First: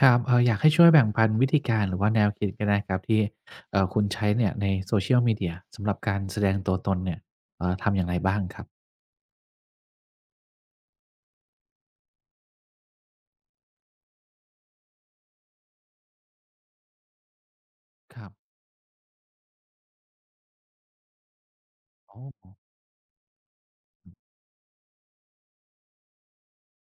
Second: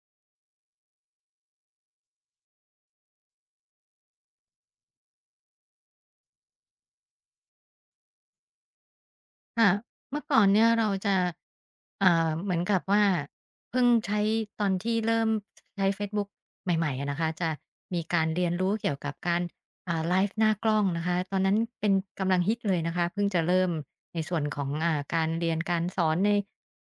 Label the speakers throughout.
Speaker 1: ครับอยากให้ช่วยแบ่งปันวิธีการหรือว่าแนวคิดก็ได้ครับที่คุณใช้เนี่ยใน Social Media สำหรับการแสดงตัวตนเนี่ยทำอย่างไรบ้างครับ
Speaker 2: ค่ะเมื่อก่อนเนี่ยเราจะเหมือนกับว่าเพิ่งใช้ตอนที่เริ่มใช้เฟซบุ๊กใหม่ๆอะนะคะจะมี
Speaker 1: ค
Speaker 2: การ
Speaker 1: รั
Speaker 2: เรียน
Speaker 1: บ
Speaker 2: รู้เกี่ยวกับการไลฟ์หน้ากล้องนะคะตอนนั้นเป็น
Speaker 1: อ๋
Speaker 2: กำลัง
Speaker 1: อ
Speaker 2: ฮิตเลยนะคะเพิ่งจะเริ่มในส่วนของการเรียนการสอนใน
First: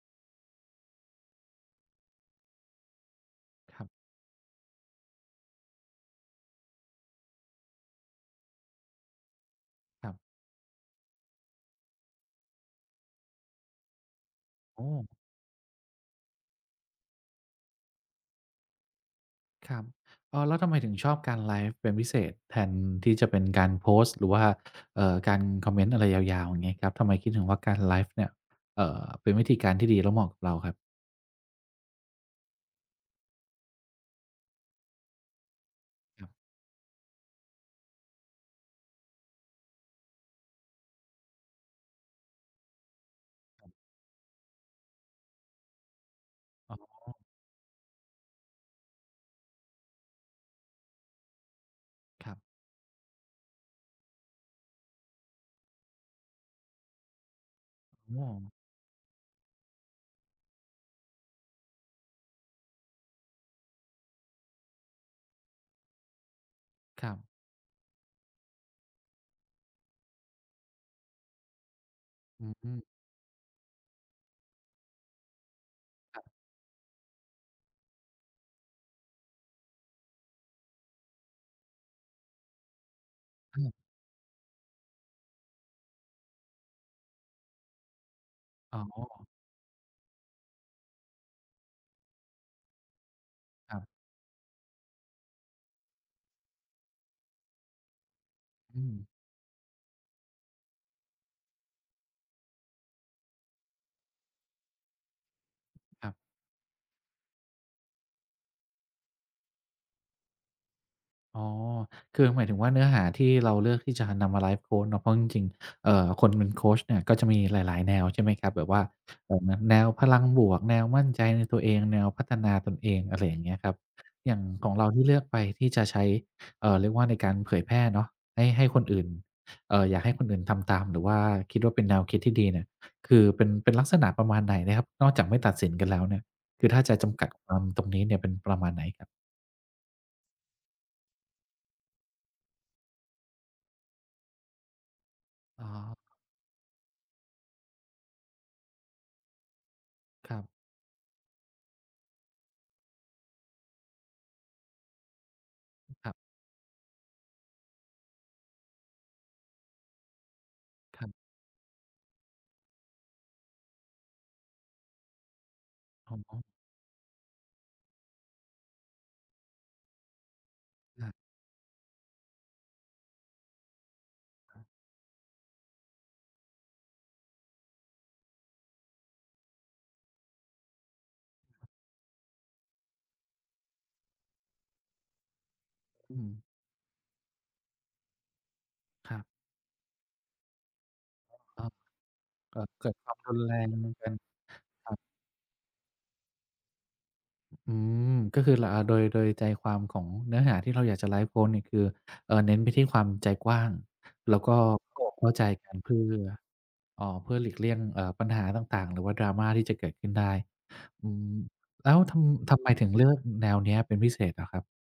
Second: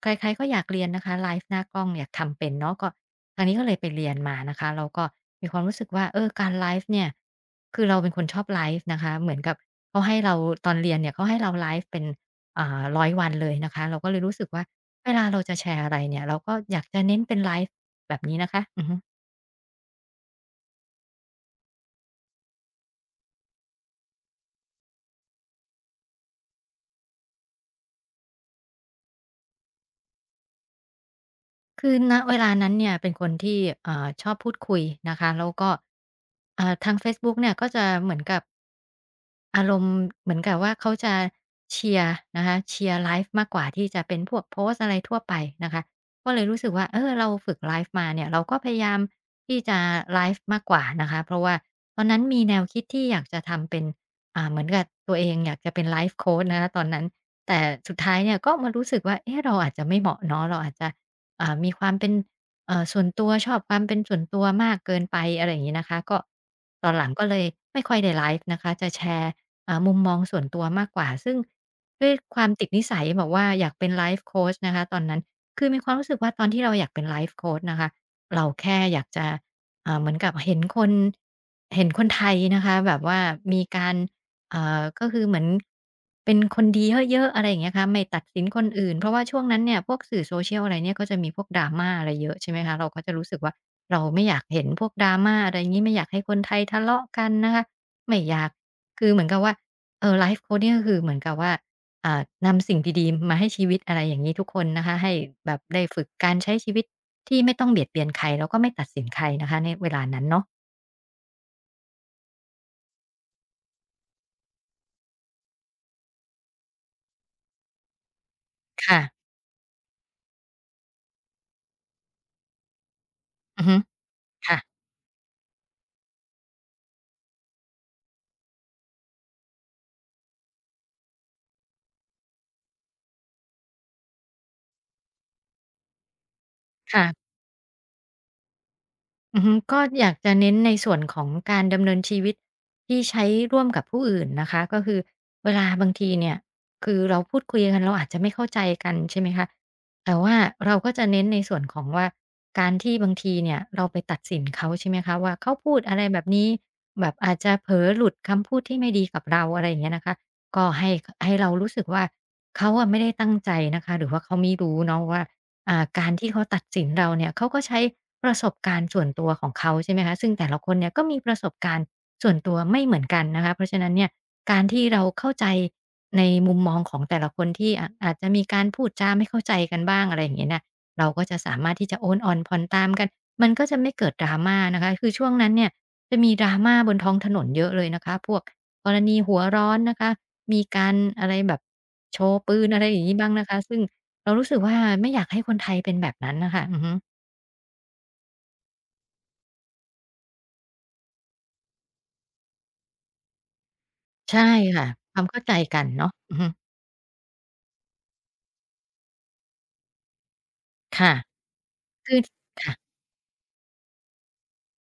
Speaker 2: ใครๆก็อยากเรียนนะคะไลฟ์หน้ากล้องอยากทำเป็นเนาะก็ทางนี้ก็เลย
Speaker 1: ค
Speaker 2: ไป
Speaker 1: รั
Speaker 2: เรี
Speaker 1: บ
Speaker 2: ยนมานะคะแล้วก็มีความรู้สึกว่าเออการไลฟ์เนี่ยคือเราเป็นคนชอบไลฟ์นะคะเหมือนกับเขา
Speaker 1: ครั
Speaker 2: ให้เรา
Speaker 1: บ
Speaker 2: ตอนเรียนเนี่ยเขาให้เราไลฟ์เป็น อ่า100วันเลยนะคะเราก็เลยรู้สึกว่า
Speaker 1: โอ
Speaker 2: เว
Speaker 1: ้
Speaker 2: ลาเราจะแชร์อะไรเนี่ยเราก็อยากจะเน้นเป็นไลฟ์แบบนี้นะคะอือฮึ
Speaker 1: ครับเออแล้วทำไมถึงชอบการไลฟ์เป็นพิเศษแทนที่จะเป็นการโพสต์หรือว่าการคอมเมนต์อะไรยาวๆอย่างงี้ครับทำไมคิดถึงว่าการไลฟ์เนี่ยเป็นวิธีการที่ดีแล้วเหมาะกับเราครับ
Speaker 2: คือณเวลานั้นเนี่ยเป็นคนที่ชอบพูดคุยนะคะแล้วก็
Speaker 1: ครับ
Speaker 2: ทางเฟซบุ๊กเนี่ยก็จะเหมือนกับ อารมณ์เหมือนกับว่าเขาจะเชียร์นะคะเชียร์ไลฟ์มากกว่าที่จะเป็นพวกโพสต์อะไรทั่วไปนะคะก็เลยรู้สึก
Speaker 1: อ๋
Speaker 2: ว่าเอ
Speaker 1: อ
Speaker 2: อเราฝึกไลฟ์มาเนี่ยเราก็พยายามที่จะไลฟ์มากกว่านะคะเพราะว่าตอนนั้น
Speaker 1: ครั
Speaker 2: มีแน
Speaker 1: บ
Speaker 2: วคิดที่อยากจะทำเป็นเหมือนกับตัวเองอยากจะเป็นไลฟ์โคชนะคะตอนนั้นแต่สุดท้าย
Speaker 1: อ๋อ
Speaker 2: เนี่ยก็มารู้สึกว่าเอ๊ะเราอาจจะไม่เหมาะเนาะเราอาจจะมีความเป็น ส่วนตัวชอบความเป็นส่วนตัวมากเกินไปอะไรอย่างงี้นะคะก็ตอนห
Speaker 1: ค
Speaker 2: ลัง
Speaker 1: รั
Speaker 2: ก็เล
Speaker 1: บ
Speaker 2: ยไม่ค่อยได้ไลฟ์นะคะจะแชร์มุมมองส่วนตัวมากกว่าซึ่งด้วยความ
Speaker 1: อื
Speaker 2: ติดนิ
Speaker 1: ม
Speaker 2: สัยแบบว่าอยากเป็นไลฟ์โคชนะคะตอนนั้นคือมีความรู้สึกว่าตอนที่เราอยากเป็นไลฟ์โคชนะคะเราแค่อยากจะเหมือนกับเห็นคนเห็นคนไทยนะคะแบบว่า
Speaker 1: อื
Speaker 2: มีกา
Speaker 1: ม
Speaker 2: ร ก็คือเหมือนเป็นคนดีเยอะๆอะไรอย่างเงี้ยคะไม่ตัดสินคน
Speaker 1: อ๋
Speaker 2: อื่นเพราะว่าช่
Speaker 1: อ
Speaker 2: วงนั้นเนี่ยพวกสื่อ social อะไรเนี่ยก็จะมีพวก drama อะไรเยอะใช่ไหมคะเราก็จะรู้สึกว่า
Speaker 1: ครั
Speaker 2: เรา
Speaker 1: บ
Speaker 2: ไม่อยากเห็นพวก drama อะไรงี้ไม่อยากให้คนไทยทะเลาะกันนะคะไม่อยาก
Speaker 1: อืม
Speaker 2: คือเหมือนกับว่าไลฟ์โคชเนี่ยก็คือเหมือนกับว่านำสิ่งดีๆมาให้ชีวิตอะไรอย่างงี้ทุกคนนะคะให้แบบได้ฝึ
Speaker 1: ค
Speaker 2: ก
Speaker 1: รับ
Speaker 2: การใช้ชีวิตที่ไม่ต้องเบียดเบียนใครแล้วก็ไม่ตัดสินใครนะคะในเวลานั้นเนาะ
Speaker 1: อ๋อ คือหมายถึงว่าเนื้อหาที่เราเลือกที่จะนำมาไลฟ์โคชเนาะเพราะจริงๆคนเป็นโคชเนี่ย ก็จะมีหลายๆแนวใช่ไหมครับแบบว่า
Speaker 2: ค่ะ
Speaker 1: เอ่อแนวพลังบวกแนวมั่นใจในตัวเองแนวพัฒนาตนเองอะไรอย่างเงี้ย
Speaker 2: อือ
Speaker 1: ครั
Speaker 2: ฮึ
Speaker 1: บอย่าง
Speaker 2: ค่ะ
Speaker 1: ของเราที่เลือกไปที่จะใช้เรียกว่าในการเผยแพร่เนาะให้ให้คนอื่นอยากให้คนอื่นทำตามหรือว่าคิดว่าเป็นแนวคิดที่ดีเนี่ยคือเป็นเป็นลักษณะประมาณไหนนะครับนอกจากไม่ตัดสินกันแล้วเนี่ยคือถ้าจะจำกั
Speaker 2: ค่ะ
Speaker 1: ดความตรงนี้เนี่ยเป็นประมาณไหนครับ
Speaker 2: อือฮึก็อยากจะเน้นในส่วนของการดำเนินชีวิตที่ใช้ร่วมกับผู้อื่นนะคะก็คือเวลา
Speaker 1: อ๋อ
Speaker 2: บางทีเนี่ยคือเราพูดคุยกันเราอาจจะไม่เข้าใจกันใช่ไหมคะแต่
Speaker 1: ค
Speaker 2: ว่า
Speaker 1: รับ
Speaker 2: เราก็จะเน้นในส่วนของว่าการที่บางทีเนี่ยเราไปตัดสินเขาใช่ไหมคะว่าเขาพูดอะไร
Speaker 1: ครั
Speaker 2: แบบ
Speaker 1: บ
Speaker 2: นี้แบบอาจจะเผลอหลุดคำพูดที่ไม่ดีกับเราอะไรอย่างเงี้ยนะคะก็ให้
Speaker 1: ครับ
Speaker 2: ให้เรารู้สึกว่าเขาอะไม่ได้ตั้งใจนะคะหรือว่าเขาไม่รู้เนาะว่า การ
Speaker 1: อ๋
Speaker 2: ที่
Speaker 1: อ
Speaker 2: เขาตัดสินเราเนี่ยเขาก็ใช้ประสบการณ์ส่วนตัวของเขาใช่ไหมคะซึ่งแต่ละคนเนี่ยก็
Speaker 1: ครั
Speaker 2: มีป
Speaker 1: บ
Speaker 2: ระสบการณ์ส่วนตัวไม่เหมือนกันนะคะเพราะฉะนั้นเนี่ยการที่เราเข้าใจในมุมมองของแต่ละคนที่อาจจะมีการพูดจาไม่เข้าใจกันบ้างอะไรอย่างเงี้ยเนี่ยเราก็จะสามารถที่จะโอนอ่อนผ่อนตามกันมันก็จะไม่เกิด drama นะคะคือช่วงนั้นเนี่ยจะ
Speaker 1: อืม
Speaker 2: มี drama บนท้องถนนเยอะเลยนะคะพวกกร
Speaker 1: ค
Speaker 2: ณี
Speaker 1: รั
Speaker 2: หั
Speaker 1: บ
Speaker 2: วร้อนนะคะมีการอะไรแบบ
Speaker 1: ก็
Speaker 2: โชว์ปื
Speaker 1: ก็
Speaker 2: นอะไร
Speaker 1: เกิด
Speaker 2: อย่าง
Speaker 1: ควา
Speaker 2: งี้
Speaker 1: ม
Speaker 2: บ้าง
Speaker 1: รุน
Speaker 2: นะ
Speaker 1: แร
Speaker 2: คะ
Speaker 1: ง
Speaker 2: ซึ่ง
Speaker 1: เหมือนกัน
Speaker 2: เรารู้สึกว่า
Speaker 1: ครับ
Speaker 2: ไม่อยากให้คนไทยเป็นแบบนั้นน่ะค่ะอือฮึ
Speaker 1: อืมก็คือลอ่าโดยใจความของเนื้อหาที่เราอยากจะไลฟ์โค้ชเนี่ยคือเน้นไปที่ความใจกว้างแล้
Speaker 2: ใช่
Speaker 1: วก็
Speaker 2: ค่ะ
Speaker 1: เข้าอ
Speaker 2: ค
Speaker 1: ก
Speaker 2: วาม
Speaker 1: เข้า
Speaker 2: เข้า
Speaker 1: ใจ
Speaker 2: ใจ
Speaker 1: กัน
Speaker 2: กัน
Speaker 1: เพื่อ
Speaker 2: เนาะอือฮึ
Speaker 1: อ๋อเพื่อหลีกเลี่ยงปัญหาต่างๆหรือว่า drama ที่จะเกิดขึ้นได้อื
Speaker 2: ค่ะ
Speaker 1: มแล้ว
Speaker 2: คือ
Speaker 1: ทำไม
Speaker 2: ค่ะ
Speaker 1: ถึงเลือกแนวเนี้ยเป็นพิเศษเหรอครับ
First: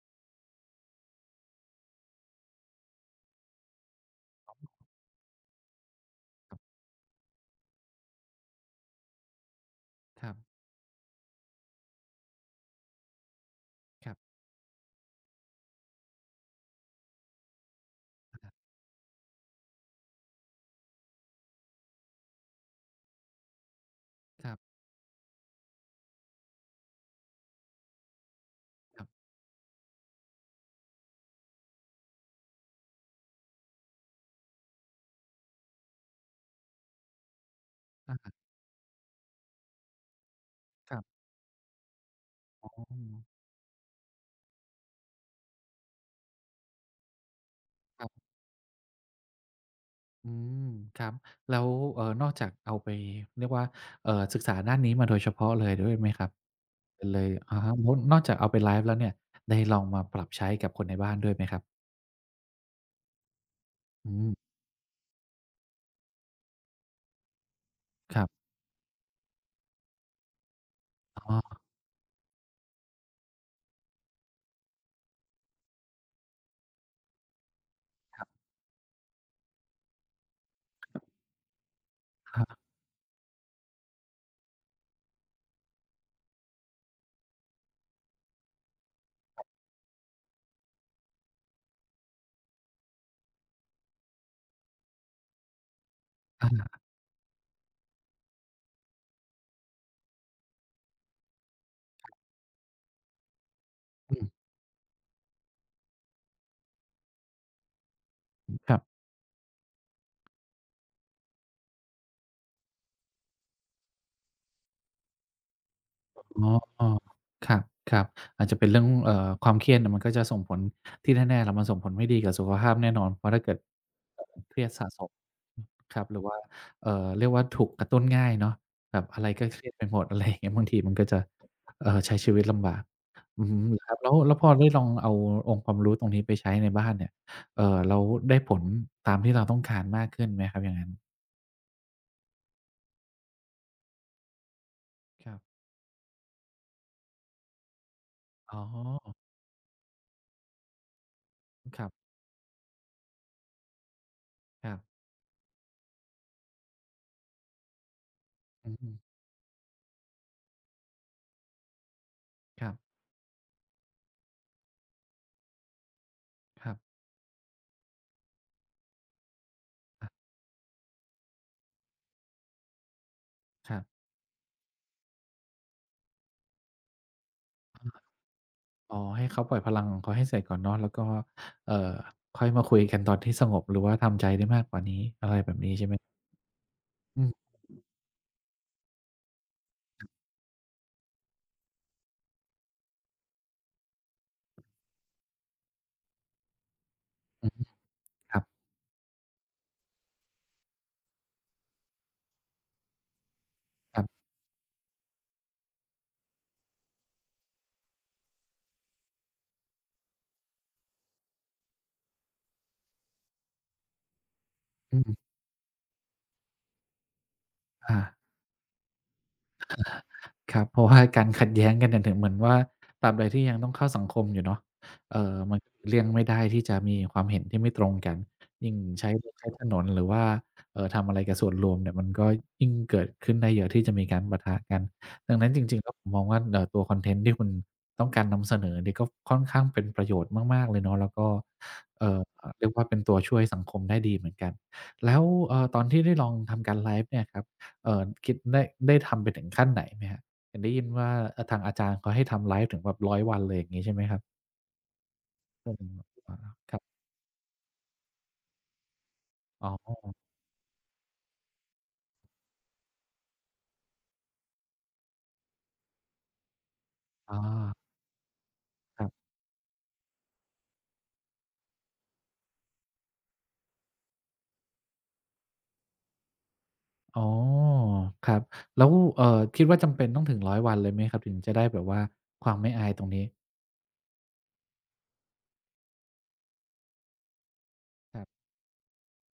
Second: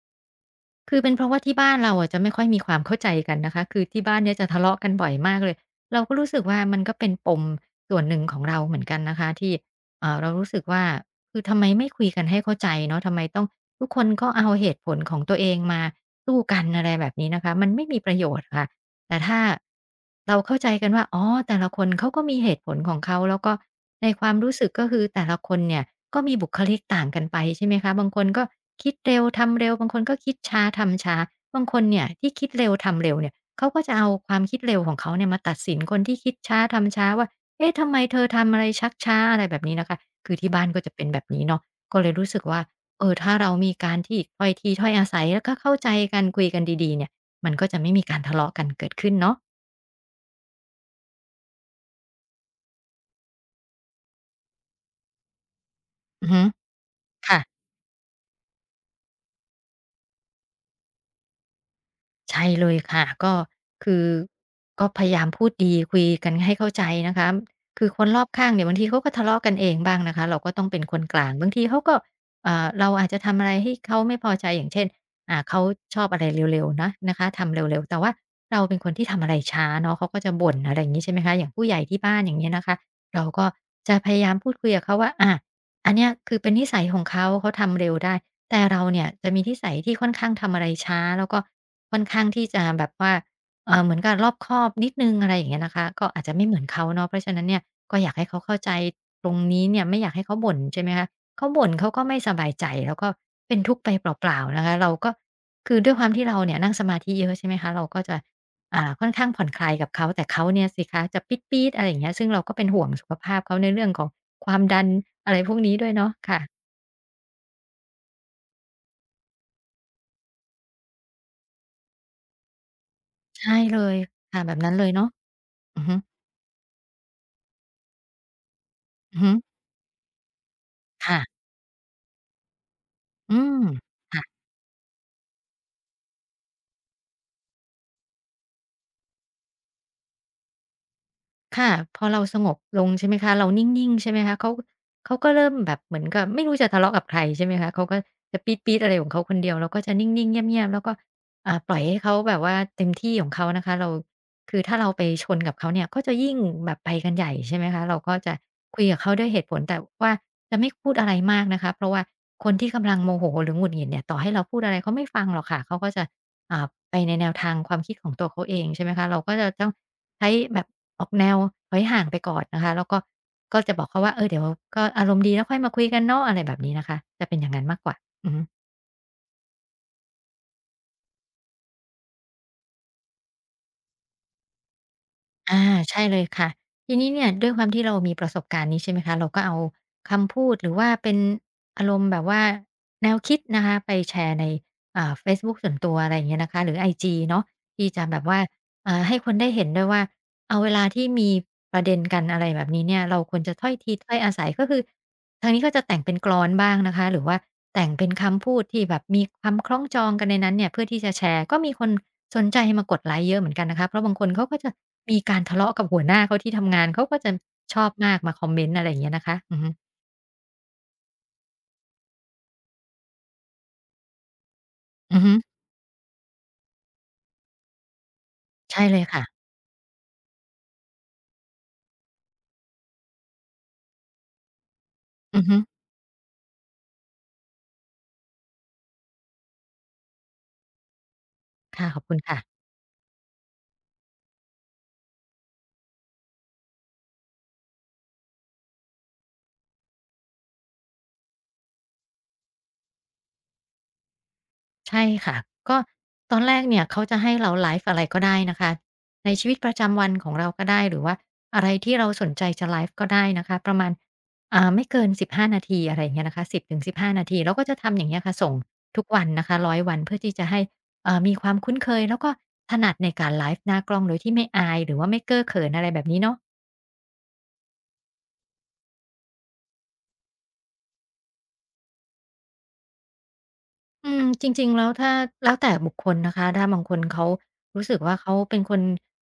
Speaker 2: คือเป็นเพราะว่าที่บ้านเราอะจะไม่ค่อยมีความเข้าใจกันนะคะคือที่บ้านเนี่ยจะทะเลาะกันบ่อยมากเลยเราก็รู้สึก
Speaker 1: ค
Speaker 2: ว่า
Speaker 1: รับ
Speaker 2: มันก็เป็นปมส่วนหนึ่งของเราเหมือนกันนะคะที่
Speaker 1: ค
Speaker 2: เรา
Speaker 1: รับ
Speaker 2: รู้สึกว่าคือทำไมไม่คุยกันให้เข้าใจเนาะทำไมต้องทุกคน
Speaker 1: ครั
Speaker 2: ก็
Speaker 1: บ
Speaker 2: เอาเหตุผลของตัวเองมาสู้กันอะไรแบบนี้นะคะมันไม่มีประโย
Speaker 1: อะ
Speaker 2: ชน์
Speaker 1: ฮะ
Speaker 2: ค่ะ แต่ถ้าเราเข้าใจกันว่าอ๋อแต่ละคนเขาก็มีเหตุผลของเขาแล้วก็ในความ
Speaker 1: ค
Speaker 2: รู้
Speaker 1: รับ
Speaker 2: สึกก็คือแต่ละคนเนี่ยก็มีบุคลิกต่างกันไปใช่ไหมคะบางคนก็คิด
Speaker 1: ครั
Speaker 2: เร็
Speaker 1: บ
Speaker 2: วทำเร็วบางคนก็คิดช้าทำช้าบางคนเนี่ยที่คิดเร็วทำเร็วเนี่ยเขาก็จะเอาความคิดเร็วของเขาเนี่ยมาตัดสินคนที่คิดช้าทำช้าว่าเอ๊ะทำไมเธ
Speaker 1: อะ
Speaker 2: อ
Speaker 1: ฮะ
Speaker 2: ทำอะไรชักช้าอะไรแบบนี้นะคะคือที่บ้านก็จะ
Speaker 1: ครั
Speaker 2: เป็
Speaker 1: บ
Speaker 2: นแบบนี้เนาะก็เลยรู้สึกว่า
Speaker 1: อ๋
Speaker 2: เออถ้าเรามีการที่ถ้อยทีถ้อยอาศัยแล้วก็เข้าใจกันคุยกันดีๆเนี่ย มันก็จะไม่มีการ
Speaker 1: อ
Speaker 2: ทะเลาะกันเกิดขึ้นเนาะ
Speaker 1: อืมครับแล้วนอกจากเอาไปเรียกว่าศึกษาด้านนี้มาโดยเฉพาะเลยด้วยไหมค
Speaker 2: อื
Speaker 1: รั
Speaker 2: อ
Speaker 1: บ
Speaker 2: ฮึ
Speaker 1: เลย
Speaker 2: ค่ะ
Speaker 1: อะฮะนนอกจากเอาไปไลฟ์แล้วเนี่ยได้ลองมาปรับใช้กับคนในบ้านด้วยไหมครับ
Speaker 2: ใช่เลยค่ะก็คือ
Speaker 1: อืม
Speaker 2: ก็พยายามพูดดีคุยกันให้เข้าใจนะคะคือคน
Speaker 1: ค
Speaker 2: รอ
Speaker 1: รั
Speaker 2: บข้า
Speaker 1: บ
Speaker 2: งเนี่ยบางทีเขาก็ทะเลาะกันเองบ้างนะคะเราก็ต้องเป็นคนกลา
Speaker 1: อ๋
Speaker 2: งบาง
Speaker 1: อ
Speaker 2: ทีเขาก็เราอาจจะทำอะไรให้เขาไม่พอใจอย่างเช่นเขาชอบอะไรเร็วๆนะนะคะทำเร็วๆแต่ว่า
Speaker 1: ครับ
Speaker 2: เราเป็นคนที่ทำอะไรช้าเนาะเขาก็จะบ่นอะไรอย่างงี้ใช่ไหมคะอย่างผู้ใหญ่ที่บ้านอย่า
Speaker 1: ค
Speaker 2: ง
Speaker 1: รั
Speaker 2: เงี้ยนะ
Speaker 1: บ
Speaker 2: คะเราก็จะพยายามพูดคุยกับเขาว่าอาอันเนี้ยคือเป็นนิสัยของเขาเขาทำเร็วได้ แต่เราเนี่ยจะมีนิสัยที่ค่อนข้างทำอะไรช้าแล้วก็ค่อนข้างที่จะแบบว่าเหมือนกับรอบคอบนิดหนึ่งอะไรอย่างเงี้ยนะคะก็อาจจะไม่เหมือน
Speaker 1: อา
Speaker 2: เขาเนาะเพราะฉะนั้นเนี่ยก็อยากให้เขาเข้าใจตรงนี้เนี่ยไม่อยากให้เขาบ่นใช่ไหมคะเขาบ่นเขาก็ไม่สบายใจแล้วก็เป็นทุกข์ไป
Speaker 1: อื
Speaker 2: เปล่า
Speaker 1: ม
Speaker 2: ๆนะคะเราก็คือด้วยความที่เราเนี่ยนั่งสมาธิเยอะใช่ไหมคะเราก็จะ
Speaker 1: ครับ
Speaker 2: ค่อนข้างผ่อนคลายกับเขาแต่เขาเนี่ยสิคะจะปี๊ดๆอะไรอย่างเงี้ยซึ่งเราก็เป็นห่วงสุขภาพเขาในเรื่องของความดันอะไรพวกนี้ด้วยเนาะค่ะ
Speaker 1: อ๋อครับครับ อาจจะเป็นเรื่องความเครียดเนี่ยมันก็จะส่งผลที่แน่ๆแหล่ะมันส่งผลไม่ดีกับสุขภาพแน่นอนเพราะถ้าเกิ
Speaker 2: ใช่
Speaker 1: ด
Speaker 2: เลยค่ะแบ
Speaker 1: เค
Speaker 2: บ
Speaker 1: รีย
Speaker 2: นั้
Speaker 1: ด
Speaker 2: นเล
Speaker 1: สะ
Speaker 2: ย
Speaker 1: ส
Speaker 2: เนาะ
Speaker 1: มอืม
Speaker 2: อือ
Speaker 1: ค
Speaker 2: ฮึ
Speaker 1: รับหรือว่าเรียกว่าถูกกระตุ้นง่ายเนาะแบบ
Speaker 2: อือ
Speaker 1: อะไร
Speaker 2: ฮึ
Speaker 1: ก็เครียดไปหมดอะไรอย่างเงี้ยบางทีมันก็จะ
Speaker 2: ค่ะ
Speaker 1: ใช้ชีวิตลำบาก
Speaker 2: อื
Speaker 1: อือ
Speaker 2: ม
Speaker 1: ฮึครับแล้ว
Speaker 2: ค่ะ
Speaker 1: พอได้ลองเอาองค์ความรู้ตรงนี้ไปใช้ในบ้านเนี่ยแล้วได้ผลตามที่เราต้องการมากขึ้นไหมครับอย่างงั้น
Speaker 2: ค่ะพอเราสงบลงใช่ไหมคะเรานิ่งๆใช่ไหมคะเขาเขา
Speaker 1: ค
Speaker 2: ก็
Speaker 1: รับ
Speaker 2: เริ่มแบบเหมือนกับไม่รู้จะทะเลาะกับใครใช่ไหมคะเขาก็จะปี๊
Speaker 1: อ๋อ
Speaker 2: ดๆอะไรของเขาคนเดียวเราก็จะนิ่งๆเงียบๆแล้วก็ปล่อ
Speaker 1: ค
Speaker 2: ย
Speaker 1: รั
Speaker 2: ให้
Speaker 1: บ
Speaker 2: เขาแบบว่าเต็มที่ของเขานะคะเราคือ
Speaker 1: ครั
Speaker 2: ถ้าเรา
Speaker 1: บ
Speaker 2: ไปชนกับเขาเนี่ยก็จะยิ่งแบบไปกันใหญ่ใช่ไหมคะเราก็จะ
Speaker 1: อื
Speaker 2: คุยกับ
Speaker 1: ม
Speaker 2: เขาด้วยเหตุผลแต่ว่าจะไม่พูดอะไรมากนะคะเพราะว่าคน
Speaker 1: ค
Speaker 2: ที่
Speaker 1: รับ
Speaker 2: กำลังโมโหหรือหงุดหงิดเนี่ยต่อให้เราพูดอะไรเขาไม่ฟังหรอกค่ะเขาก็จะอ่า
Speaker 1: ครั
Speaker 2: ไป
Speaker 1: บ
Speaker 2: ในแนวทางความคิดของตัวเขาเองใช่ไหมคะเราก็จะต้อง
Speaker 1: อะ
Speaker 2: ใช้แบบออกแนวถอยห่างไปก่อนนะคะแล้วก็ก็
Speaker 1: ค
Speaker 2: จะ
Speaker 1: รั
Speaker 2: บอกเขา
Speaker 1: บ
Speaker 2: ว่าเออเดี๋ยวก็อารมณ์ดีแล้วค่อยมาคุยกันเนาะอะไรแบบนี้นะคะจะเป็นอย่างนั้นมากกว่าอือฮึ
Speaker 1: อ๋อให้เขาปล่อยพลังของเขาให้เสร็จก่อนเนาะแล้วก็เอ่อค่อยมาคุยกันตอนที่สงบหรือว่าทำใจได้มากกว่านี้อะไรแบบ
Speaker 2: อา
Speaker 1: นี้ใช่ไหม
Speaker 2: ใช่เลยค่ะทีนี้
Speaker 1: อื
Speaker 2: เนี่ย
Speaker 1: ม
Speaker 2: ด้วยความที่เรามีประสบการณ์นี้ใช่ไหมคะเราก็เอาคำพูดหรือว่าเป็นอารมณ์แบบว่าแนวคิดนะคะไปแชร์ในเฟซบุ๊กส่วนตัวอะไรอย่างเงี้ยนะคะหรือไอจีเนาะ
Speaker 1: อือฮึ
Speaker 2: ที่จะแบบ
Speaker 1: ค
Speaker 2: ว่า
Speaker 1: ร
Speaker 2: ให้คนได้เห็นด้วยว่าเอาเวลาที่มีประเด็นกันอะไรแบบนี้เนี่ยเราควรจะถ้อยที
Speaker 1: ับ
Speaker 2: ถ้อย
Speaker 1: ๆ
Speaker 2: อาศัยก็คือ ทางนี้ก็จะแต่งเป็นกลอนบ้างนะคะหรือว่าแต่งเป็นคำพูดที่แบบมีคำคล้องจองกันในนั้นเนี่ยเพื่อที่จะแชร์ก็มีคนสนใจมากดไลก์เยอะเหมือนกันนะคะเพราะบางคนเขาก็จะ
Speaker 1: อื
Speaker 2: มี
Speaker 1: ม
Speaker 2: การทะเลาะกับหัวหน้าเขาที่ทำงานเขาก็จะชอบ
Speaker 1: อา
Speaker 2: มากมาคอมเมนต์อะไรอย่างเงี้ยนะคะอือฮึ
Speaker 1: ครับเพราะ ว่าการขัดแย้งกันเนี่ยถึงเหมือนว่าตราบใดที่ยังต้องเข้าสังคมอยู่เนาะ
Speaker 2: อือฮึ
Speaker 1: มันก็หลีกเลี่ยงไม่ได้ที่จะมีความเห็นที่ไม่ตรงกันยิ่ง
Speaker 2: ใช่เลย
Speaker 1: ใช้รถ
Speaker 2: ค่ะ
Speaker 1: ใช้ถนนหรือว่าทำอะไรกับส่วนรวมเนี่ยมันก็ยิ่งเกิดขึ้นได้เยอะที่จะมีการปะทะกันดัง
Speaker 2: อือ
Speaker 1: นั้น
Speaker 2: ฮึ
Speaker 1: จริงๆแล้วผมมองว่าตัวคอนเทนต์ที่คุณต้องการนำเสนอเนี่ยก็ค่อนข้างเป็นประโยชน์มากๆเลยเนาะแล้วก็
Speaker 2: ค่ะขอบ
Speaker 1: เอ่
Speaker 2: คุณ
Speaker 1: อ
Speaker 2: ค่ะ
Speaker 1: เรียกว่าเป็นตัวช่วยสังคมได้ดีเหมือนกันแล้วตอนที่ได้ลองทำการไลฟ์เนี่ยครับคิดได้ทำไปถึงขั้นไหนไหมครับ เห็นได้ยินว่าทางอาจารย์เขาให้ทำไลฟ์ถึงแบบ100วันเลยอย่างงี้ใช่ไหมครับ
Speaker 2: ใช่ค่ะ
Speaker 1: อื
Speaker 2: ก็
Speaker 1: ม
Speaker 2: ต
Speaker 1: อา
Speaker 2: อนแรก
Speaker 1: ครั
Speaker 2: เนี่
Speaker 1: บ
Speaker 2: ยเขาจะให้เราไลฟ์อะไรก็ได้นะคะในชีวิตป
Speaker 1: อ๋
Speaker 2: ระจำ
Speaker 1: อ
Speaker 2: วันของเราก็ได้หรือว่าอะไรที่เราสนใจจะไลฟ์ก็ได้นะคะประมาณไม่เกิน15 นาทีอะไรอย่างเงี้ยนะคะสิบ0 1 5นา
Speaker 1: อา
Speaker 2: ทีเราก็จะทำอย่างเงี้ยค่ะส่ง
Speaker 1: ค
Speaker 2: ทุก
Speaker 1: รั
Speaker 2: วัน
Speaker 1: บ
Speaker 2: นะคะ100 วันเพื่อที่จะให้มีความคุ้นเคยแล้วก็ถนัดในการไลฟ์หน้ากล้องโดยที่ไม่อายหรือว่าไม่เก้อเขินอะไรแบบนี้เนาะ
Speaker 1: อ๋อครับแล้วเอ่อคิดว่าจำเป็นต้องถึง100วันเลยไหมครับถึงจะได้แบบว่าความไม่อายตรงนี้
Speaker 2: จริงๆแล้วถ้าแล้วแต่บุคคลนะคะถ้าบางคนเขารู้สึกว่า
Speaker 1: ครั
Speaker 2: เขา
Speaker 1: บ
Speaker 2: เป็นคน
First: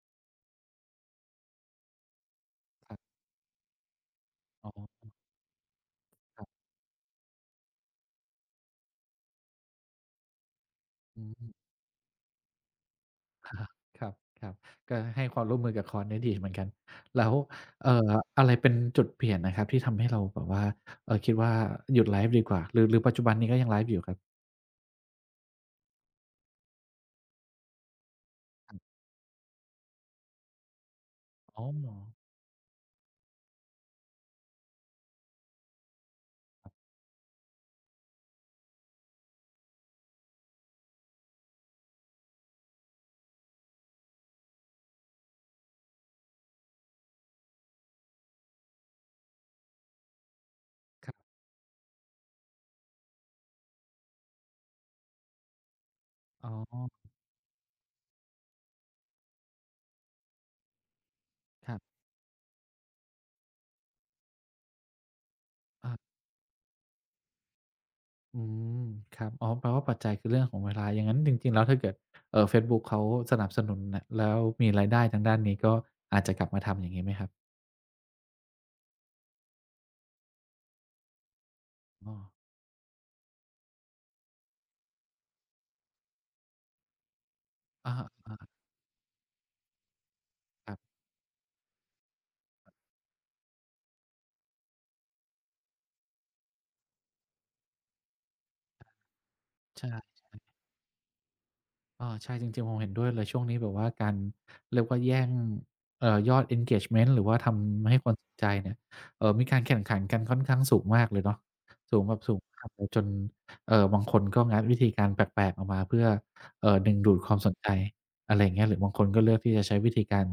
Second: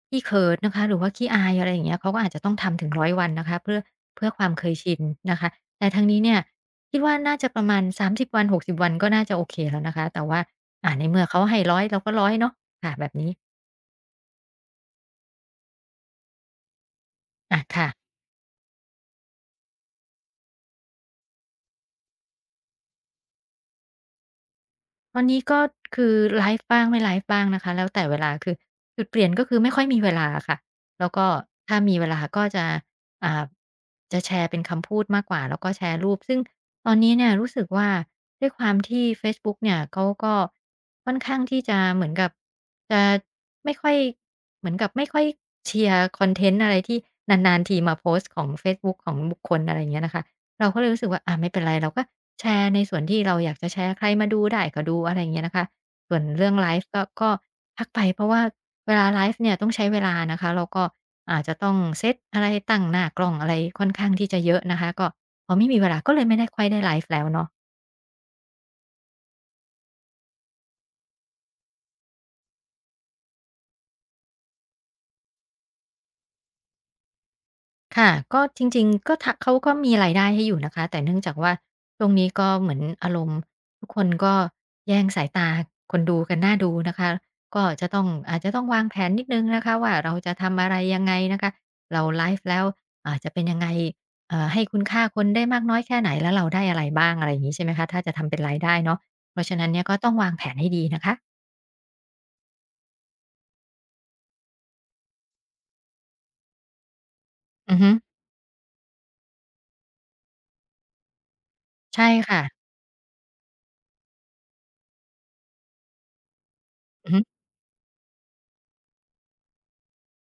Speaker 2: ขี้เขินนะคะหรือว่าขี้อายอะไรอย่างเงี้ยเขาก็อาจจะต้องทำถึ
Speaker 1: ค
Speaker 2: ง
Speaker 1: รั
Speaker 2: 100
Speaker 1: บ
Speaker 2: วันนะคะเพื่อความเค
Speaker 1: อ๋
Speaker 2: ยชิน
Speaker 1: อ
Speaker 2: นะคะแต่ทั้งนี้เนี่ย
Speaker 1: ครับ
Speaker 2: คิดว่าน่าจะประมาณ30วัน60วันก็น่าจะโอเคแล้วนะคะแต่ว่าใน
Speaker 1: อื
Speaker 2: เมื่อเขา
Speaker 1: ม
Speaker 2: ให้100เราก็100เนาะค่ะแบบนี้
Speaker 1: ครับครับก็ให้ความร่วมมือกับคอร์สนี้ดีเหมือนกันแล้ว
Speaker 2: อาค่ะ
Speaker 1: เอ่ออะไรเป็นจุดเปลี่ยนนะครับที่ทำให้เราแบบว่าคิดว่าหยุดไลฟ์ดีกว่าหรือปัจจุบันนี้ก็ยังไลฟ์อยู่ครับ
Speaker 2: ตอนนี้ก็คือไลฟ์บ้างไม่ไลฟ์บ้างนะคะแล้วแต่เวลาคือจุดเปลี่ยนก็คือไม่ค่อยมีเวลาค่ะแล้วก็
Speaker 1: อ๋อ
Speaker 2: ถ้ามีเวลาก็จะอ่าจะแชร์เป็นคำพูดมากกว่าแล้วก็แชร์รูปซึ่งตอนนี้เนี่ยรู้สึกว่าด้วยความที่เฟซบุ๊กเนี่ยเขาก็ค่อนข้างที่จะเหมือนกับจะไม่ค่อยเหมือนกับไม่ค่อยเชียร์คอนเทนต์อะไรที่นานๆทีมาโพสต์ของเฟซบุ๊กของบุคคลอะไรอย่างเงี้ยนะคะ เราก็เลยรู้สึ
Speaker 1: ค
Speaker 2: ก
Speaker 1: รั
Speaker 2: ว่าอา
Speaker 1: บ
Speaker 2: ไม่เป็นไรเราก็แชร์ในส่วนที่เราอยากจะแชร์ใครมาดูได้ก็ดูอะไรอย่างเงี้ยนะคะส่วนเรื่
Speaker 1: อ๋อ
Speaker 2: องไลฟ์ก็พักไปเพราะว่าเวลาไลฟ์เนี่ยต้องใช้เวลานะคะแล้วก็อาจจะ
Speaker 1: ค
Speaker 2: ต้อง
Speaker 1: รับ
Speaker 2: เซตอะไรตั้งหน้ากล้องอะไรค่อนข้างที่จะเยอะนะคะก็พอไม่มีเว
Speaker 1: อา
Speaker 2: ลาก็เลยไม่ได้ค่อยได้ไลฟ์แล้วเนาะ
Speaker 1: อืม ครับอ๋อแปลว่าปัจจัยคือเรื่องของเวลาอย่างงั้นจริงๆ แล้วถ้าเกิดเฟซบุ๊กเขาสนับสนุนน่ะแล้วมีรายได้ทางด้านนี้ก็อาจจะกลับมาทำอย่างงี้ไหมครับ
Speaker 2: ค่ะก็จริงๆก็ทเขาก็มีรายได้ให้อยู่นะคะแต่เนื่องจากว่าช่วง
Speaker 1: อ้อ
Speaker 2: นี้ก็เหมือนอารมณ์ทุกคนก็แย่งสายตาคนดูกันน่าดูนะคะก็จะ
Speaker 1: อะ
Speaker 2: ต้อง
Speaker 1: ฮะ
Speaker 2: อาจจะต้องวางแผนนิดหนึ่งนะคะว่าเราจะทำอะ
Speaker 1: ครั
Speaker 2: ไร
Speaker 1: บ
Speaker 2: ยังไงนะคะเราไลฟ์แล้วจะเป็นยังไงให้คุณค่าคนได้มากน้อยแค่ไหนแล้วเราได้อะไรบ้างอะไรอย่างงี้ใช่ไหมคะถ้าจะทำเป็นรายได้เนาะเพราะฉะนั้นเนี่ยก็ต้อง
Speaker 1: ใช่
Speaker 2: วางแผนให้ดีนะคะ
Speaker 1: อาใช่จริงๆผมเห็นด้วยเลยช่วงนี้แบบว่าการเรียกว่าแย่งยอด engagement หรือว่าท
Speaker 2: อือฮึ
Speaker 1: ำให้คนสนใจเนี่ยมีการแข่งขันกันค่อนข้างสูงมากเลยเนาะสูง
Speaker 2: ใช่
Speaker 1: แบบสู
Speaker 2: ค่ะ
Speaker 1: งมากเลยจนบางคนก็งัดวิธีการแปลกๆออกมาเพื่อดึง
Speaker 2: อื
Speaker 1: ดู
Speaker 2: อฮึ
Speaker 1: ดความสนใจอะไรอย่างเงี้ยหรือบางคนก็เลือกที่จะใช้วิธีการ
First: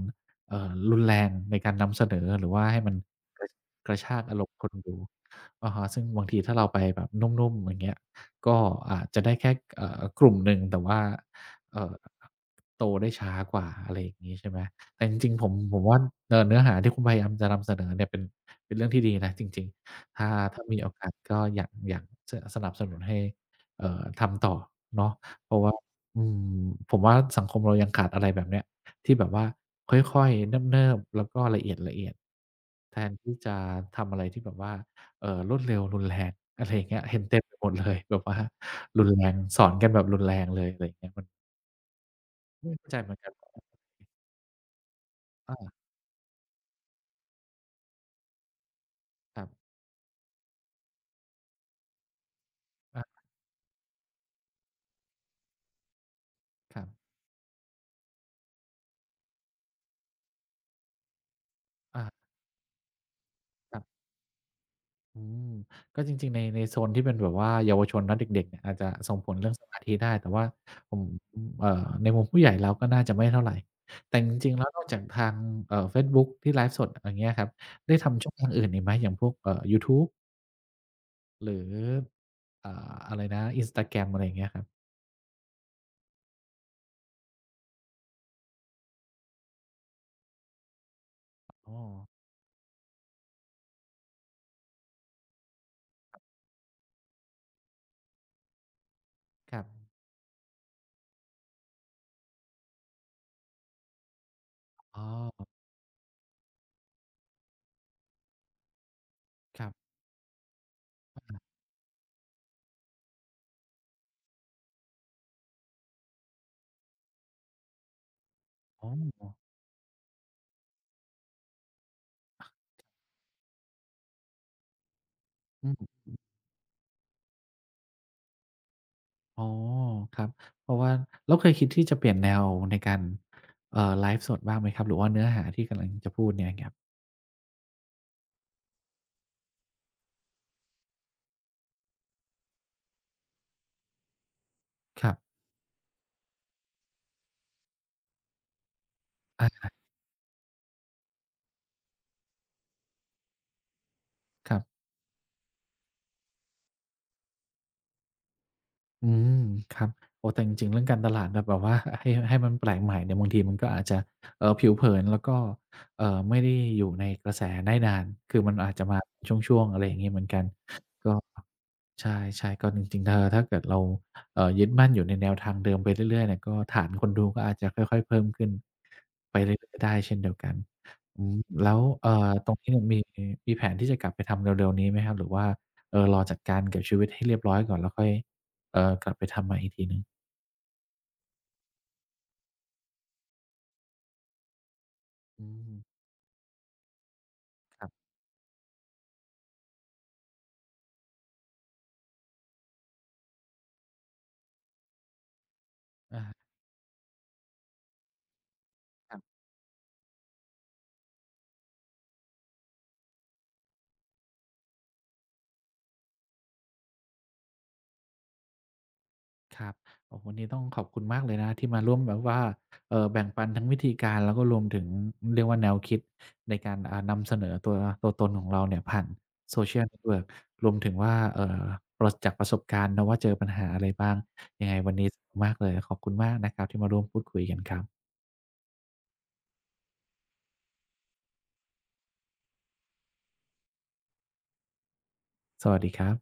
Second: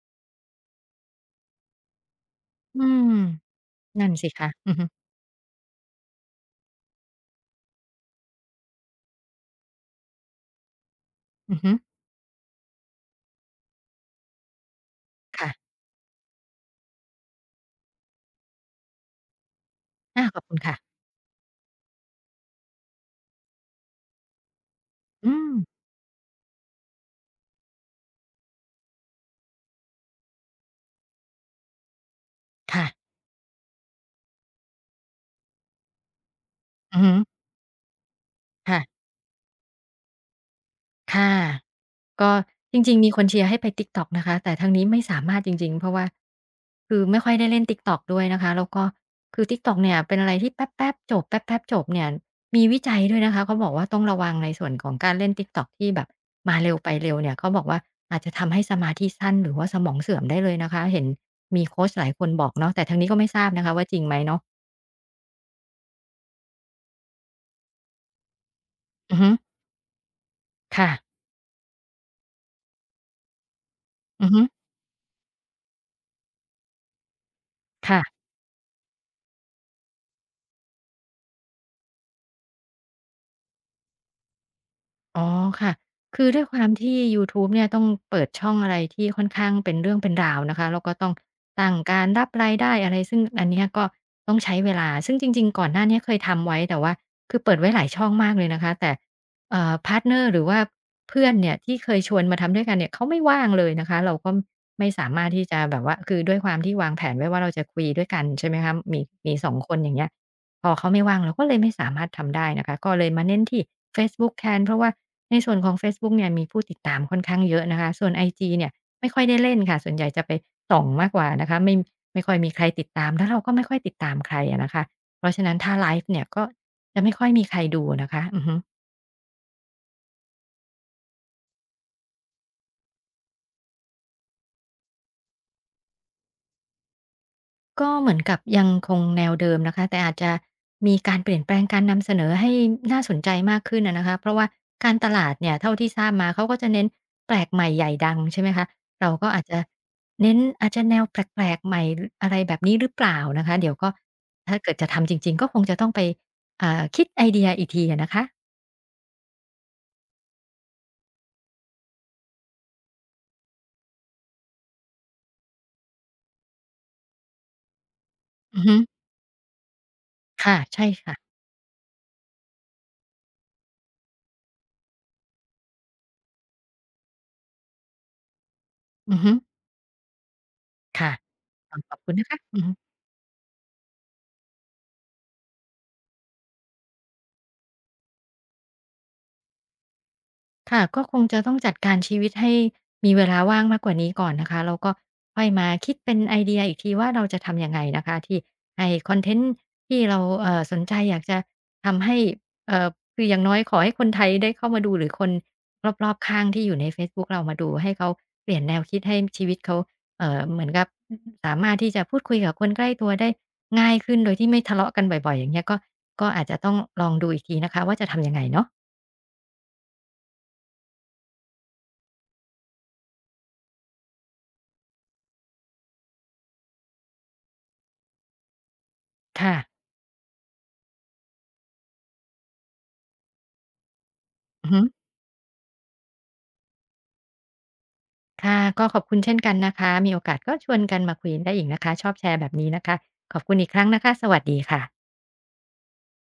Speaker 1: รุนแรงในการนำเสนอหรือว่าให้
Speaker 2: อื
Speaker 1: มัน
Speaker 2: ม
Speaker 1: กระ
Speaker 2: นั่น
Speaker 1: ชาก
Speaker 2: สิ
Speaker 1: อาร
Speaker 2: คะ
Speaker 1: มณ์ค
Speaker 2: อื
Speaker 1: น
Speaker 2: อฮึ
Speaker 1: ดูอะฮะซึ่งบางทีถ้าเราไปแบบนุ่มๆอย่างเงี้ยก็อาจจะได้แค่กลุ่มหนึ่งแต่ว่า
Speaker 2: อือฮึ
Speaker 1: เอ่อโตได้ช้ากว่าอะไรอย่างงี้ใช่ไหม แต่จริงๆผม
Speaker 2: ค่ะ
Speaker 1: ผมว่าเนื้อหาที่คุณพยายามจะนำเสนอเนี่ยเป็นเป็นเรื่องที่ดีนะจริงๆ
Speaker 2: อา
Speaker 1: ถ้า
Speaker 2: ขอบคุณ
Speaker 1: ถ้ามีโอ
Speaker 2: ค่ะ
Speaker 1: กาสก็อยากอยากสสนับสนุนให้ทำต่อเนาะ
Speaker 2: อื
Speaker 1: เพ
Speaker 2: ม
Speaker 1: ราะว่าอืมผมว่าสังคมเรายังขาดอะไรแบบเนี้ย ที่แบบว่าค่อยๆ เนิบๆแล้วก็ละเอียด
Speaker 2: ค่ะ
Speaker 1: ๆแทนที่จะทำอะไรที่แบบว่ารวดเร็วรุนแรง อะไรอย่าง
Speaker 2: อื
Speaker 1: เงี้
Speaker 2: อ
Speaker 1: ย
Speaker 2: ฮึ
Speaker 1: เห็นเต็มไปหมดเลย แบบว่า
Speaker 2: ค่ะ
Speaker 1: รุนแรงสอนกันแบบรุนแรงเลยอะไรอย่างเงี้ยมัน
Speaker 2: ค่ะ ก็
Speaker 1: ไม่
Speaker 2: จ
Speaker 1: เข้า
Speaker 2: ริ
Speaker 1: ใจ
Speaker 2: งๆ
Speaker 1: เห
Speaker 2: มี
Speaker 1: มือ
Speaker 2: ค
Speaker 1: น
Speaker 2: น
Speaker 1: กัน
Speaker 2: เชียร์ให้ไป TikTok นะคะ แต่ทางนี้ไม่สามารถจริง
Speaker 1: อา
Speaker 2: ๆเพราะว่าคือไม่ค่อยได้เล่น TikTok ด้วยนะคะ แล้วก็
Speaker 1: ค
Speaker 2: คื
Speaker 1: รั
Speaker 2: อ
Speaker 1: บ
Speaker 2: TikTok เนี่ยเป็นอะไรที่แป๊บๆจบแป๊บๆจบเนี่ยมีวิจัยด้วย
Speaker 1: อา
Speaker 2: นะคะเขาบอกว่าต้องระวังในส่วนของการเล่น TikTok ที่แบบมาเร็ว
Speaker 1: ครั
Speaker 2: ไปเร็
Speaker 1: บ
Speaker 2: วเนี่ยเขาบอกว่าอาจจะทำให้สมาธิสั้นหรือว่าสมองเสื่อมได้เลยนะคะเห็นมีโคชห
Speaker 1: อาค
Speaker 2: ลาย
Speaker 1: รั
Speaker 2: คน
Speaker 1: บ
Speaker 2: บอกเนาะแต่ทางนี้ก็ไม่ทราบนะคะว่าจริงไหมเนาะ
Speaker 1: อืมก็จริงๆในโซนที่เป็นแบบว่าเยาวชนเนะเด็กๆเนี่ยอาจจะส่
Speaker 2: อื
Speaker 1: ง
Speaker 2: อ
Speaker 1: ผ
Speaker 2: ฮึ
Speaker 1: ลเรื่องสมาธิได้แต่ว่า
Speaker 2: ค่ะ
Speaker 1: ผมเอ่อในมุมผู้ใหญ่แล้วก็น่าจะไม่เท่าไรแต่
Speaker 2: อื
Speaker 1: จ
Speaker 2: อฮึ
Speaker 1: ริงๆแล้วนอกจากทางเฟซบุ๊กที่ไลฟ์สดอย่างเงี้ยครับได้
Speaker 2: ค่ะ
Speaker 1: ทำช่องทางอื่นอีกไหมอย่างพวกยูทูบหรืออ่าอะไรนะ Instagram อะไรอย่างเงี้ยครับ
Speaker 2: อ๋อค่ะ คือด้วยความที่ยูทูบเนี่ยต้องเปิดช่องอะไรที่ค่อนข้างเป็นเรื่องเป็นราวนะคะแล้วก็ต้องตั้ง
Speaker 1: อ๋อ
Speaker 2: การรับรายได้อะไรซึ่งอันเนี้ยก็ต้องใช้เวลาซึ่งจริงๆก่อนหน้าเนี้ยเคยทำไว้แต่ว่าคือเปิดไว้หลายช่องมากเลยนะคะแต่
Speaker 1: ครับ
Speaker 2: พาร์ตเนอร์หรือว่าเพื่อนเนี่ยที่เคยชวนมาทำด้วยกันเนี่ยเขาไม่ว่างเลยนะคะเราก็ไม่
Speaker 1: อ๋อ
Speaker 2: สามารถที่จะแบบว่าคือด้วยความที่วางแผนไว้ว่าเราจะคุยด้วยกันใช่ไหมคะมีสอง
Speaker 1: ค
Speaker 2: ค
Speaker 1: รั
Speaker 2: นอ
Speaker 1: บ
Speaker 2: ย่างเงี้ยพอเขาไม่ว่างเราก็เลยไม่สามารถทำได้นะคะก็เลยมาเน้นที่เฟซบุ๊กแทนเพราะว่า ในส่วนของเฟซบุ๊กเนี่ยมีผู้ติดตามค่อนข้างเยอะนะคะส่วนไอจีเนี่ย
Speaker 1: อ๋อ
Speaker 2: ไม่ค่อยได้เล่นค่ะส่วนใหญ่จะไปส่องมากกว่านะคะไม่ค่อยมีใครติดตามแล้วเราก็ไม่ค่อยติดตามใครอะนะคะเพราะฉะนั้น
Speaker 1: อื
Speaker 2: ถ้าไล
Speaker 1: ม
Speaker 2: ฟ์เนี่ยก็จะไม่ค่อยมีใครดูนะคะอือฮึ
Speaker 1: อ๋อครับเพราะว่าแล้วเคยคิดที่จะเปลี่ยนแนวในการไลฟ์สดบ้างไหมครับหรือว่าเนื้อหาที่กำลังจะพูดเนี่ยครับ
Speaker 2: ก็เหมือนกับยังคงแนวเดิมนะคะแต่อาจจะมีการเปลี่ยนแปลงการนำเสนอให้น่าสนใจมากขึ้นอะนะคะเพราะว่าการ
Speaker 1: ค
Speaker 2: ต
Speaker 1: รั
Speaker 2: ลาด
Speaker 1: บ
Speaker 2: เนี่ยเท่าที่ทราบมาเขาก็จะเน้นแปลกใหม่ใหญ่ดังใช่ไหมคะเราก็อา
Speaker 1: อ
Speaker 2: จจะ
Speaker 1: า
Speaker 2: เน้นอาจจะแนวแปลกๆใหม่อะไรแบบนี้หรือเปล่านะคะเดี๋ยวก็
Speaker 1: ค
Speaker 2: ถ้า
Speaker 1: รั
Speaker 2: เกิด
Speaker 1: บ
Speaker 2: จะทำจริงๆก็คงจะต้องไปคิดไอเดียอีกทีอะนะคะ
Speaker 1: อืมครับโอ้แต่จริงๆเรื่องการตลาดแบบว่า ให้มันแปลกใหม่เนี่ยบางทีมันก็อาจจะผิวเผินแล้วก็ไม่ได้อยู่ในกระแสได้นานคือมัน
Speaker 2: อือ
Speaker 1: อาจ
Speaker 2: ฮึ
Speaker 1: จะมาช่วงๆอะไรอย่างงี้เหมือนกัน
Speaker 2: ค่ะใช่
Speaker 1: ก็
Speaker 2: ค่ะ
Speaker 1: ใช่ๆก็จริงๆเธอถ้าเกิดเรายึดมั่นอยู่ในแนวทางเดิมไปเรื่อยๆเนี่ยก็ฐานคนดูก็อาจจะค่อยๆเพิ่มขึ้น
Speaker 2: อือฮึ
Speaker 1: ไปเรื่อยๆได้เช่นเดียวกัน
Speaker 2: ค่ะ
Speaker 1: อืมแล้
Speaker 2: ต้อ
Speaker 1: ว
Speaker 2: งขอบคุณนะคะ
Speaker 1: ตร
Speaker 2: อื
Speaker 1: ง
Speaker 2: อ
Speaker 1: นี้
Speaker 2: ฮึ
Speaker 1: เนี่ยมีแผนที่จะกลับไปทำเร็วๆนี้ไหมครับหรือว่าเออรอจัดการกับชีวิตให้เรียบร้อยก่อนแล้วค่อย กลับไปทำใหม่อีกทีหนึ่ง
Speaker 2: ค่ะก็คงจะต้องจัดการชีวิตให้มีเวลาว่างมากกว่านี้ก่อนนะคะแล้วก็ค่อ
Speaker 1: อื
Speaker 2: ยมา
Speaker 1: ม
Speaker 2: คิดเป็นไอเดียอีกทีว่าเราจะทำยังไง
Speaker 1: ครั
Speaker 2: นะ
Speaker 1: บ
Speaker 2: คะที่ให้คอนเทนต์ที่เราสนใจอยากจะทำให้เอ่อคืออย่างน้อยขอให้คนไทยได้เข้ามาดูหรือคนรอบ
Speaker 1: อา
Speaker 2: ๆข้างที่อยู่ในเฟซบุ๊กเรามาดูให้เขาเปลี่ยนแนวคิดให้ชีวิตเขาเหมือนกับสามารถที่จะพูดคุยกับคนใกล้ตัวได้ง่ายขึ้นโดยที่ไม่ทะเลาะกันบ่อยๆอย่างเงี้ยก็อาจจะต้องลองดูอีกทีนะคะว่าจะทำยังไงเนาะ
Speaker 1: ครับโอ้โฮวันนี้ต้องขอบคุณมากเลยนะครับที่มาร่วมแบบว่าแบ่งปันทั้งวิธีการแล้วก็รวมถึงเรียกว่าแนวคิดในการอ่านำเสนอตัวตัวตนของเราเนี่ยผ่าน
Speaker 2: ค่ะ
Speaker 1: Social Network รวมถึงว่าประจากประสบการณ์เนาะว่าเจอปัญหาอะไรบ้างยั
Speaker 2: อือ
Speaker 1: งไง
Speaker 2: ฮึ
Speaker 1: วันนี้สนุกมากเลยขอบคุณมากนะครับที่มาร่วมพูดคุยกันครับ
Speaker 2: ค่ะก็ขอบคุณเช่นกันนะคะมีโอกาสก็ชวนกันมาคุยได้อีกนะคะชอบแชร์แบบนี้นะคะขอบคุณอีกครั้งนะคะสวัสดีค่ะ
Speaker 1: สวัสดีครับ